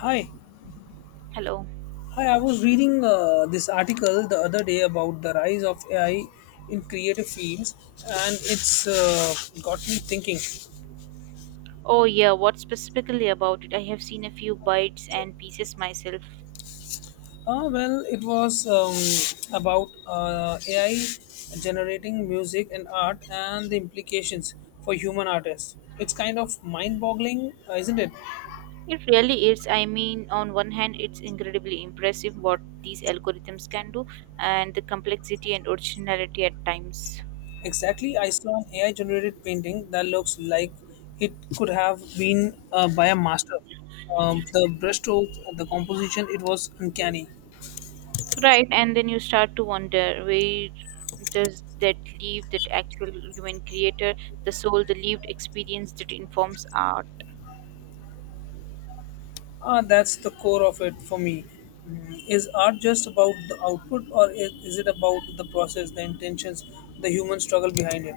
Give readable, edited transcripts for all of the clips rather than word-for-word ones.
Hi, Hello. hi. I was reading this article the other day about the rise of AI in creative fields, and it's got me thinking. Oh, yeah, what specifically about it? I have seen a few bites and pieces myself. Well, it was about AI generating music and art and the implications for human artists. It's kind of mind-boggling, isn't it? It really is. I mean, on one hand, it's incredibly impressive what these algorithms can do, and the complexity and originality at times. Exactly, I saw an AI generated painting that looks like it could have been by a master. The brushstrokes, the composition, it was uncanny. Right, and then you start to wonder, where does that leave that actual human creator, the soul, the lived experience that informs art? Ah, that's the core of it for me. Mm, is art just about the output, or is it about the process, the intentions, the human struggle behind it?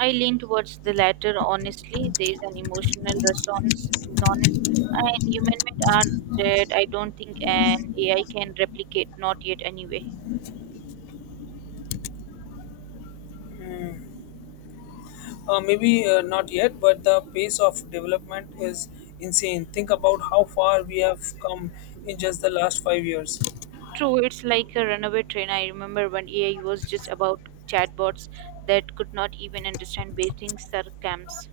I lean towards the latter, honestly. There is an emotional resonance and humanment are that I don't think an AI can replicate, not yet anyway. Maybe not yet, but the pace of development is insane. Think about how far we have come in just the last 5 years. True, it's like a runaway train. I remember when AI was just about chatbots that could not even understand basic sarcasms.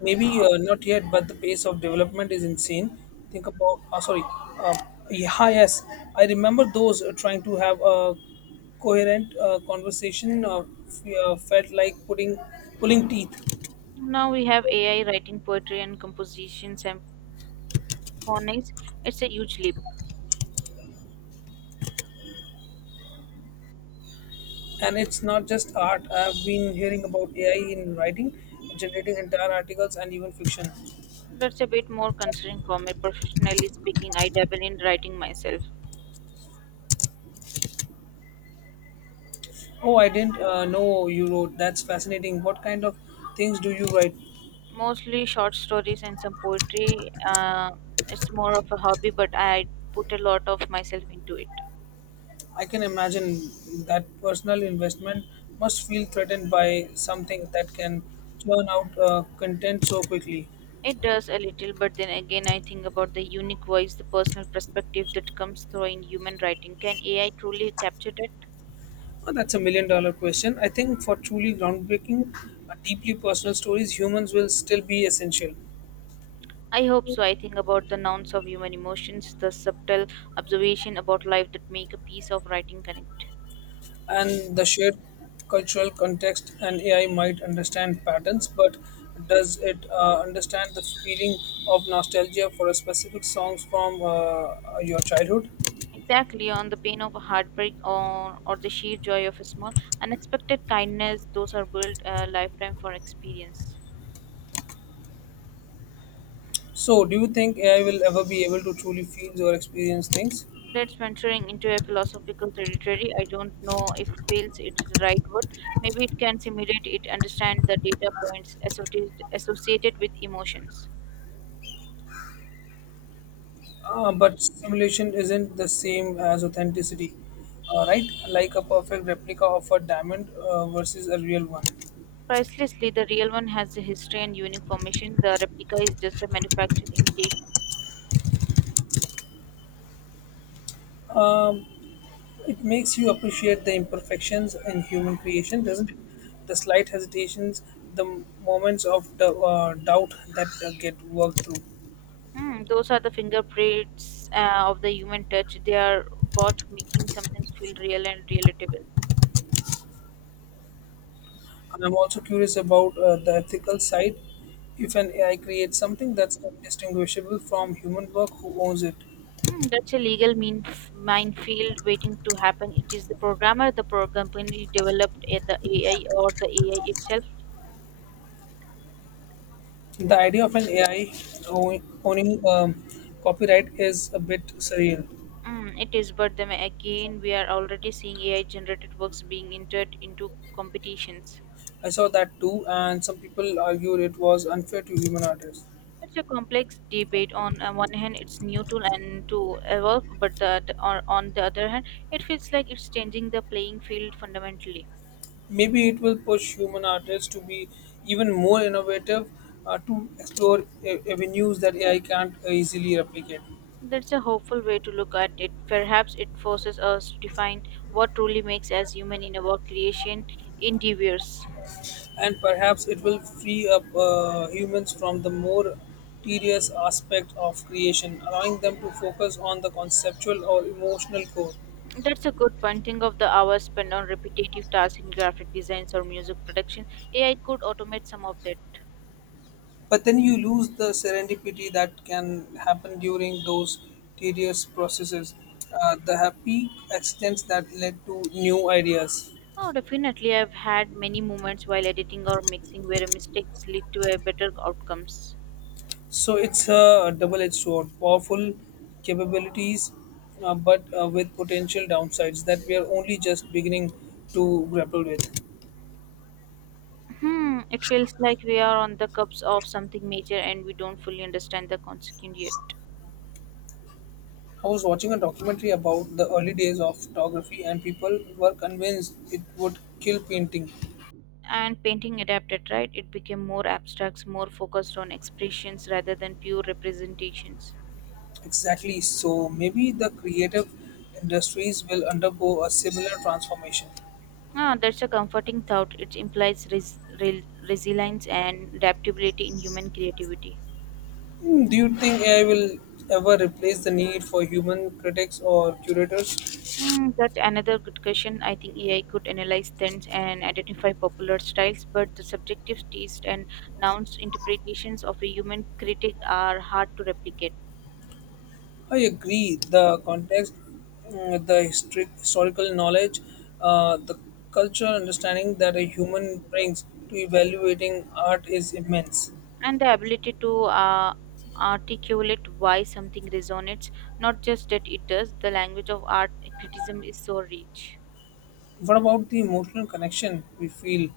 Maybe Uh, not yet, but the pace of development is insane. Think about, oh, sorry, uh, yeah, yes, I remember those trying to have a coherent conversation felt like putting pulling teeth. now we have AI writing poetry and compositions and phonics. It's a huge leap. And it's not just art. I've been hearing about AI in writing, generating entire articles and even fiction. That's a bit more concerning for me. Professionally speaking, I dabble in writing myself. Oh, I didn't know you wrote. That's fascinating. What kind of things do you write? Mostly short stories and some poetry. It's more of a hobby, but I put a lot of myself into it. I can imagine that personal investment must feel threatened by something that can churn out content so quickly. It does a little, but then again, I think about the unique voice, the personal perspective that comes through in human writing. Can AI truly capture that? Well, that's a million dollar question. I think for truly groundbreaking, deeply personal stories, humans will still be essential. I hope so. I think about the nouns of human emotions, the subtle observation about life that make a piece of writing connect. And the shared cultural context and AI might understand patterns, but does it understand the feeling of nostalgia for a specific songs from your childhood? Exactly, on the pain of a heartbreak or the sheer joy of a small unexpected kindness. Those are built a lifetime for experience. So, do you think AI will ever be able to truly feel or experience things? That's venturing into a philosophical territory. I don't know if feels it is the right word. Maybe it can simulate it, understand the data points associated with emotions. But simulation isn't the same as authenticity, right? Like a perfect replica of a diamond versus a real one. Pricelessly, the real one has a history and unique formation. The replica is just a manufactured imitation. It makes you appreciate the imperfections in human creation, doesn't it? The slight hesitations, the moments of doubt that get worked through. Hmm, those are the fingerprints of the human touch. They are what making something feel real and relatable. And I'm also curious about the ethical side. If an AI creates something that's indistinguishable from human work, who owns it? Hmm, that's a legal mean minefield waiting to happen. It is the programmer, the program company developed the AI, or the AI itself. The idea of an AI ow- owning copyright is a bit surreal. Mm, it is, but then again, we are already seeing AI generated works being entered into competitions. I saw that too, and some people argued it was unfair to human artists. It's a complex debate. On one hand, it's new tool and to evolve, but on the other hand, it feels like it's changing the playing field fundamentally. Maybe it will push human artists to be even more innovative, to explore avenues that AI can't easily replicate. That's a hopeful way to look at it. Perhaps it forces us to define what truly makes us human in our creation endeavors. And perhaps it will free up humans from the more tedious aspect of creation, allowing them to focus on the conceptual or emotional core. That's a good point. Think of the hours spent on repetitive tasks in graphic designs or music production. AI could automate some of that. But then you lose the serendipity that can happen during those tedious processes, the happy accidents that led to new ideas. Oh, definitely. I've had many moments while editing or mixing where mistakes lead to a better outcomes. So it's a double-edged sword, powerful capabilities, but with potential downsides that we are only just beginning to grapple with. Hmm, it feels like we are on the cusp of something major and we don't fully understand the consequence yet. I was watching a documentary about the early days of photography, and people were convinced it would kill painting. And painting adapted, right? It became more abstracts, more focused on expressions rather than pure representations. Exactly. So maybe the creative industries will undergo a similar transformation. Ah, that's a comforting thought. It implies resilience and adaptability in human creativity. Hmm, do you think AI will ever replace the need for human critics or curators? Hmm, that's another good question. I think AI could analyze trends and identify popular styles, but the subjective taste and nouns interpretations of a human critic are hard to replicate. I agree. The context, mm, the history, historical knowledge, the cultural understanding that a human brings to evaluating art is immense. And the ability to uh, articulate why something resonates, not just that it does. The language of art criticism is so rich. What about the emotional connection we feel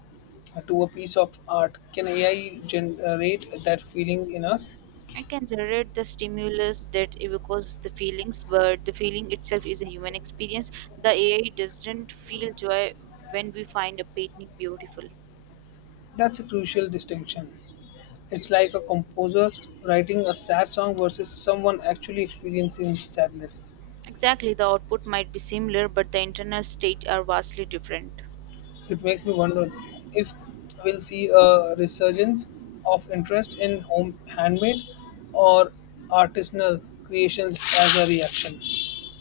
to a piece of art? Can AI generate that feeling in us? I can generate the stimulus that evokes the feelings, but the feeling itself is a human experience. The AI doesn't feel joy when we find a painting beautiful. That's a crucial distinction. It's like a composer writing a sad song versus someone actually experiencing sadness. Exactly, the output might be similar, but the internal states are vastly different. It makes me wonder if we'll see a resurgence of interest in home handmade or artisanal creations as a reaction.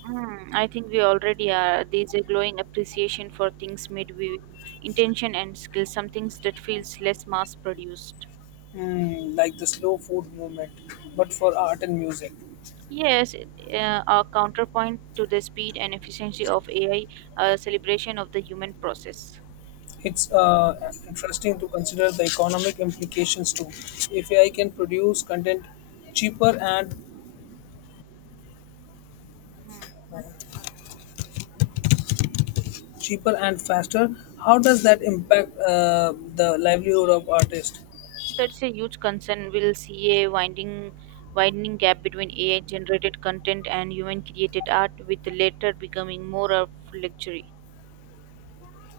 Mm, I think we already are. There's a glowing appreciation for things made with intention and skill, some things that feels less mass produced. Hmm, like the slow food movement, but for art and music. Yes, a counterpoint to the speed and efficiency of AI, a celebration of the human process. It's interesting to consider the economic implications too. If I can produce content cheaper and Hmm. cheaper and faster, how does that impact the livelihood of artists? That's a huge concern. We'll see a widening gap between AI-generated content and human-created art, with the latter becoming more of luxury.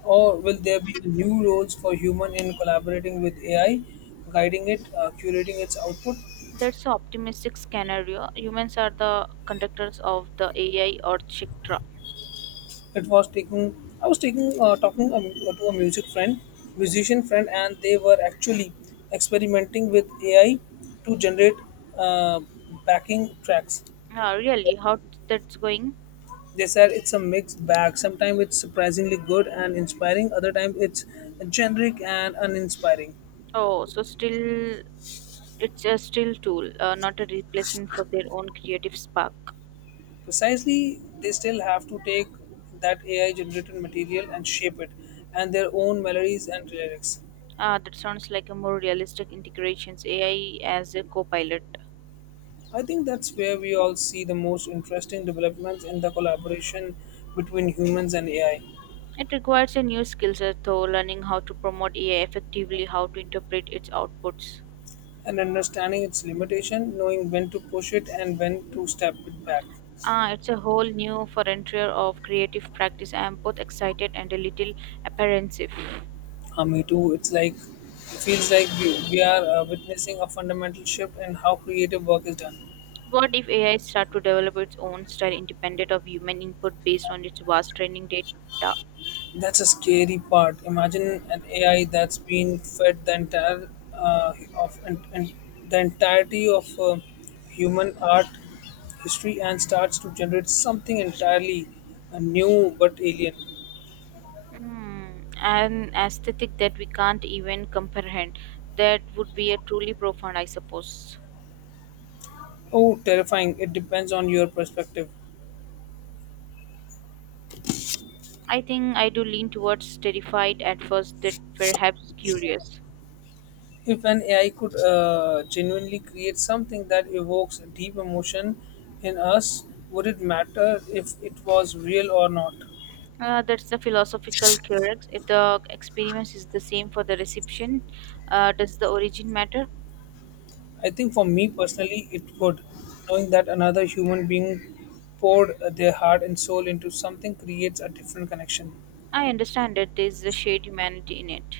Or will there be new roles for human in collaborating with AI, guiding it, curating its output? That's an optimistic scenario. Humans are the conductors of the AI or Chitra. It was taking I was taking talking to a musician friend, and they were actually experimenting with AI to generate uh, backing tracks. Ah, really? How that's going? They said it's a mixed bag. Sometimes it's surprisingly good and inspiring. Other time it's generic and uninspiring. Oh, so still, it's a still tool, not a replacement for their own creative spark. Precisely, they still have to take that AI generated material and shape it and their own melodies and lyrics. Ah, that sounds like a more realistic integrations AI as a co-pilot. I think that's where we all see the most interesting developments in the collaboration between humans and AI It requires a new skill set, though, learning how to promote AI effectively, how to interpret its outputs. and understanding its limitation, knowing when to push it and when to step it back. Ah, it's a whole new frontier of creative practice. I am both excited and a little apprehensive. Me too, it's like it feels like we are witnessing a fundamental shift in how creative work is done. What if AI start to develop its own style independent of human input based on its vast training data? That's a scary part. Imagine an AI that's been fed the entire of and the entirety of human art history and starts to generate something entirely new but alien. Hmm, an aesthetic that we can't even comprehend. That would be a truly profound, I suppose. Oh, terrifying! It depends on your perspective. I think I do lean towards terrified at first, that perhaps curious. If an AI could genuinely create something that evokes deep emotion in us, would it matter if it was real or not? That's the philosophical crux. If the experience is the same for the reception, does the origin matter? I think for me personally, it would. Knowing that another human being poured their heart and soul into something creates a different connection. I understand that there is a shared humanity in it.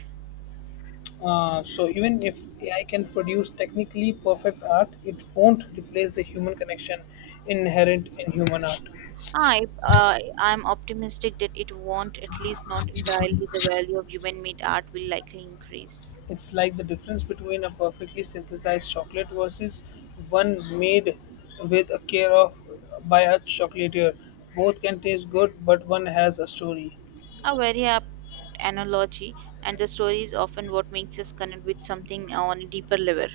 So even if AI can produce technically perfect art, it won't replace the human connection inherent in human art. I'm optimistic that it won't, at least not entirely. The value of human made art will likely increase. It's like the difference between a perfectly synthesized chocolate versus one made with a care of by a chocolatier. Both can taste good, but one has a story. A very apt analogy, and the story is often what makes us connect with something on a deeper level.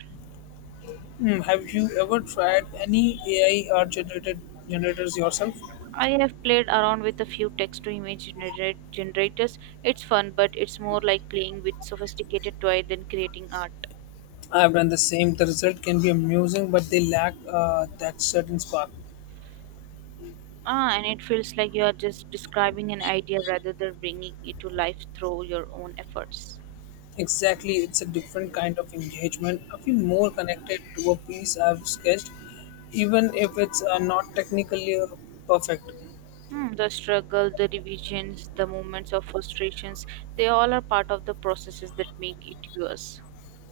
Hmm, have you ever tried any AI art generated generators yourself? I have played around with a few text to image generators. It's fun, but it's more like playing with sophisticated toy than creating art. I have done the same. The result can be amusing, but they lack that certain spark. Ah, and it feels like you are just describing an idea rather than bringing it to life through your own efforts. Exactly, it's a different kind of engagement. I feel more connected to a piece I've sketched, even if it's not technically perfect. Hmm, the struggle, the revisions, the moments of frustrations, they all are part of the processes that make it yours.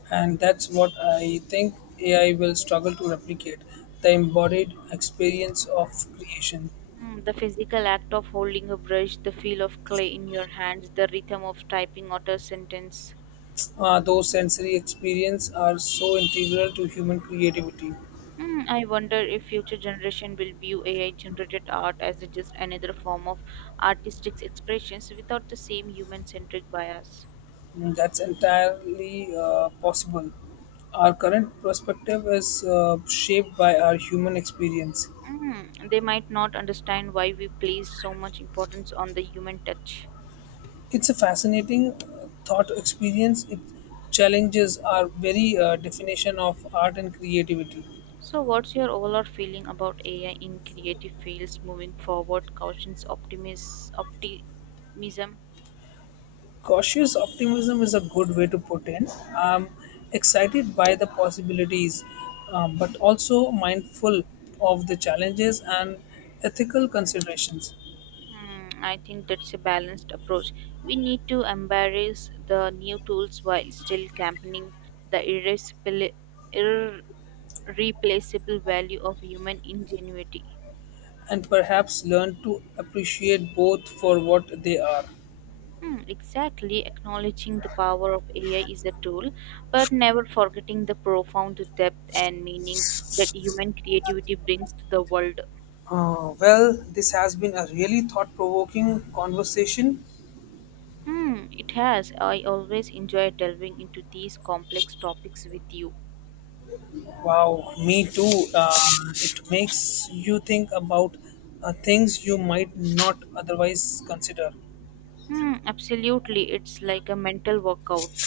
And that's what I think AI will struggle to replicate the embodied experience of creation. Hmm, the physical act of holding a brush, the feel of clay in your hands, the rhythm of typing out a sentence. Those sensory experiences are so integral to human creativity. Hmm, I wonder if future generation will view AI generated art as it just another form of artistic expressions without the same human centric bias. Mm, that's entirely possible. Our current perspective is shaped by our human experience. Hmm, they might not understand why we place so much importance on the human touch. It's a fascinating thought experience. It challenges our very definition of art and creativity. So, what's your overall feeling about AI in creative fields moving forward? Caution's optimism. Cautious optimism is a good way to put in. I'm excited by the possibilities, but also mindful of the challenges and ethical considerations. Hmm, I think that's a balanced approach. We need to embrace the new tools while still championing the irreplaceable value of human ingenuity. And perhaps learn to appreciate both for what they are. Hmm, exactly, acknowledging the power of AI is a tool, but never forgetting the profound depth and meaning that human creativity brings to the world. Well, this has been a really thought provoking conversation. Hmm, it has. I always enjoy delving into these complex topics with you. Wow, me too. It makes you think about things you might not otherwise consider. Hmm, absolutely. It's like a mental workout.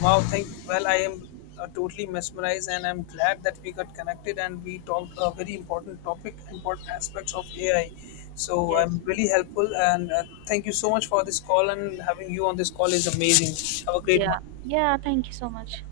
Wow, thank well, I am totally mesmerized, and I'm glad that we got connected and we talked a very important topic, important aspects of AI. So Yes. I'm really helpful, and thank you so much for this call. And having you on this call is amazing. Have a great Yeah. one. Yeah, thank you so much.